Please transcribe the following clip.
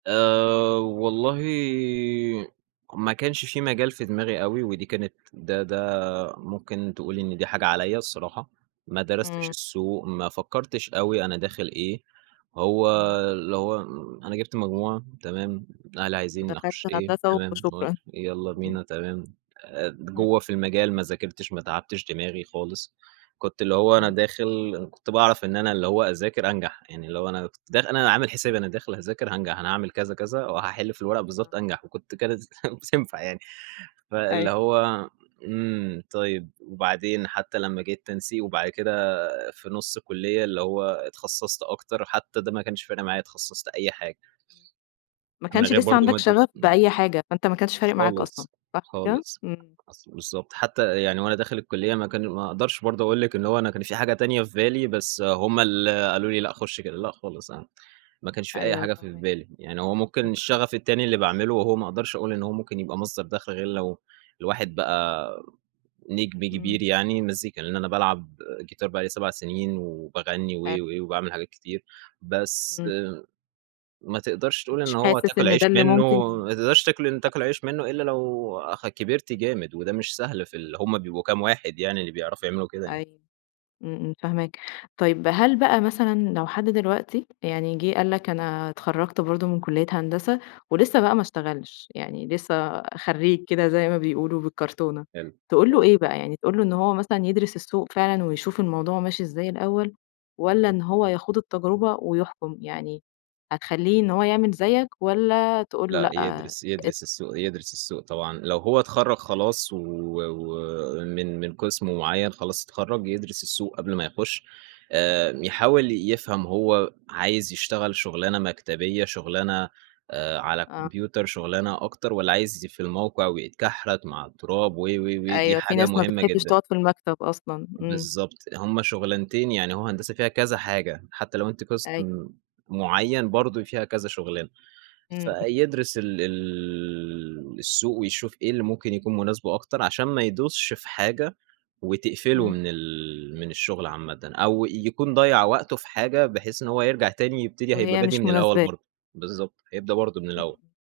آآ، والله ما كانش في مجال في دماغي أوي، ودي كانت ده ده ممكن تقولي إن دي حاجة عليَّ الصراحة، ما درستش إمم. السوق، ما فكّرتش أوي أنا داخل إيه، هو إمم. اللي هو إمم أنا جِبت مجموع تمام، أهلي عايزين ودخَلْت أخش إيه هندسة تمام، وشكرًا. معرفش يالّا إمم. بينا تمام، آآ د جوّه إمم. في المجال ما ذاكرتش، ما تعبتش دماغي خالص، كنت اللي هو أنا إمم. داخل إن كنت باعرف إن أنا اللي هو أذاكر أنجح، يعني اللي هو أنا كنت داخ أنا عامل حسابي أنا داخل هاذاكر هانجح، أنا هاعمل كذا، كذا، وهاحل في الورقة آه. بالضبط، أنجح وكنت كانت بتنفع يعني. فاللي أيوه. هو إمم، طيّب وبعدين، حتّى لمّا جه التنسيق وبعد كده في نُص الكُلّية اللي هو اتخصّصت أكتر، حتّى ده ما كانش فارق معايا، اتخصّصت أي حاجة. [unintelligible] ما من كانش غير لسّه برضه ما عَندك أدرس شغف إمم. بأي حاجة، فأنت ما كانش فارق معاك أصلًا، خالص، صح كده؟ خالص، إمم. أصل بالضبط، حتّى يعني وأنا داخل الكُلّية ما كان ما أقدرش برضه أقول لِك إن هو أنا كان في حاجة تانية في بالي، بس هُم اللي قالوا لي لأ، خُش كده، لأ خلاص أنا ما كانش في أي أيوه حاجة في فاهماك. بالي، يعني هو ممكن إمم إمم. الشغف التاني اللي باعمله وهو ما أقدرش أقول إن هو ممكن يبقى مصدَر دخل غير لو الواحد بقى نجم إمم. كبير يعني، المزيكا لإن أنا بالعب جيتار بقى لي 7 سنين، وباغنّي و حلو. و وباعمل حاجات كتير بس، إمم. ما تقدَرش تقول إن مش هو حاسس هتاكل إن عيش ده اللي منّه، ممكن ما تقدرش تاكل ان أ تاكل عيش منّه إلّا لو اخ كبِرت جامد، وده مش سهل في ال هُم بيبقوا كام واحد يعني اللي بيعرفوا يعملوا كده يعني. أيوه، إمم، إمم، فاهماك. طيّب هل بقى مثلًا لو حد دلوقتي، يعني جه قال لك أنا اتخرّجت برضه من كلّية هندسة ولسّه بقى ما اشتغلش، يعني لسّه خرّيج كده زي ما بيقولوا بالكرتونة، حلو، تقول له حلو. إيه بقى؟ يعني تقول له إن هو مثلًا يدرِس السوق فعلًا ويشوف الموضوع ماشي إزاي الأول، والّا إن هو يخوض التجربة ويحكُم؟ يعني هتخلّيه إن هو يعمل زيّك، والّا تقول له لأ، لأ، يدرِس أ يدرِس السوق يدرِس السوق طبعًا، لو هو اتخرّج خلاص و ومن من قِسم معيّن خلاص اتخرّج، يدرِس السوق قبل ما امم. يخُش آآ يحاول يفهَم هو عايز يشتغل شغلانة مكتبية شغلانة، آآ، على آه. كمبيوتر شغلانة أكتر، والّا عايز ي في الموقع ويتكحرت مع التراب و و ودي أيوه، في حاجة ناس ما مهمة بتحبش جدًا. تقعُد في المكتب أصلًا، إمم. بالضبط، هُم شغلانتين يعني هو هندسة فيها كذا حاجة، حتّى لو أنتِ قِسم أيوه. معيّن برضه فيها كذا شغلانة، إمم، إمم. فيدرِس ال ال السوق ويشوف إيه اللي ممكن يكون مناسبه أكتر، عشان ما يدوسش في حاجة وتقفله إمم. من ال من الشغل عامةً أو يكون ضيّع وقته في حاجة بحيث إن هو يرجع تاني يبتدي هيبقى وهي بادئ مش من الأول مناسباه. برضه، بالضبط، هيبدأ برضه من إمم، الأول. إمم.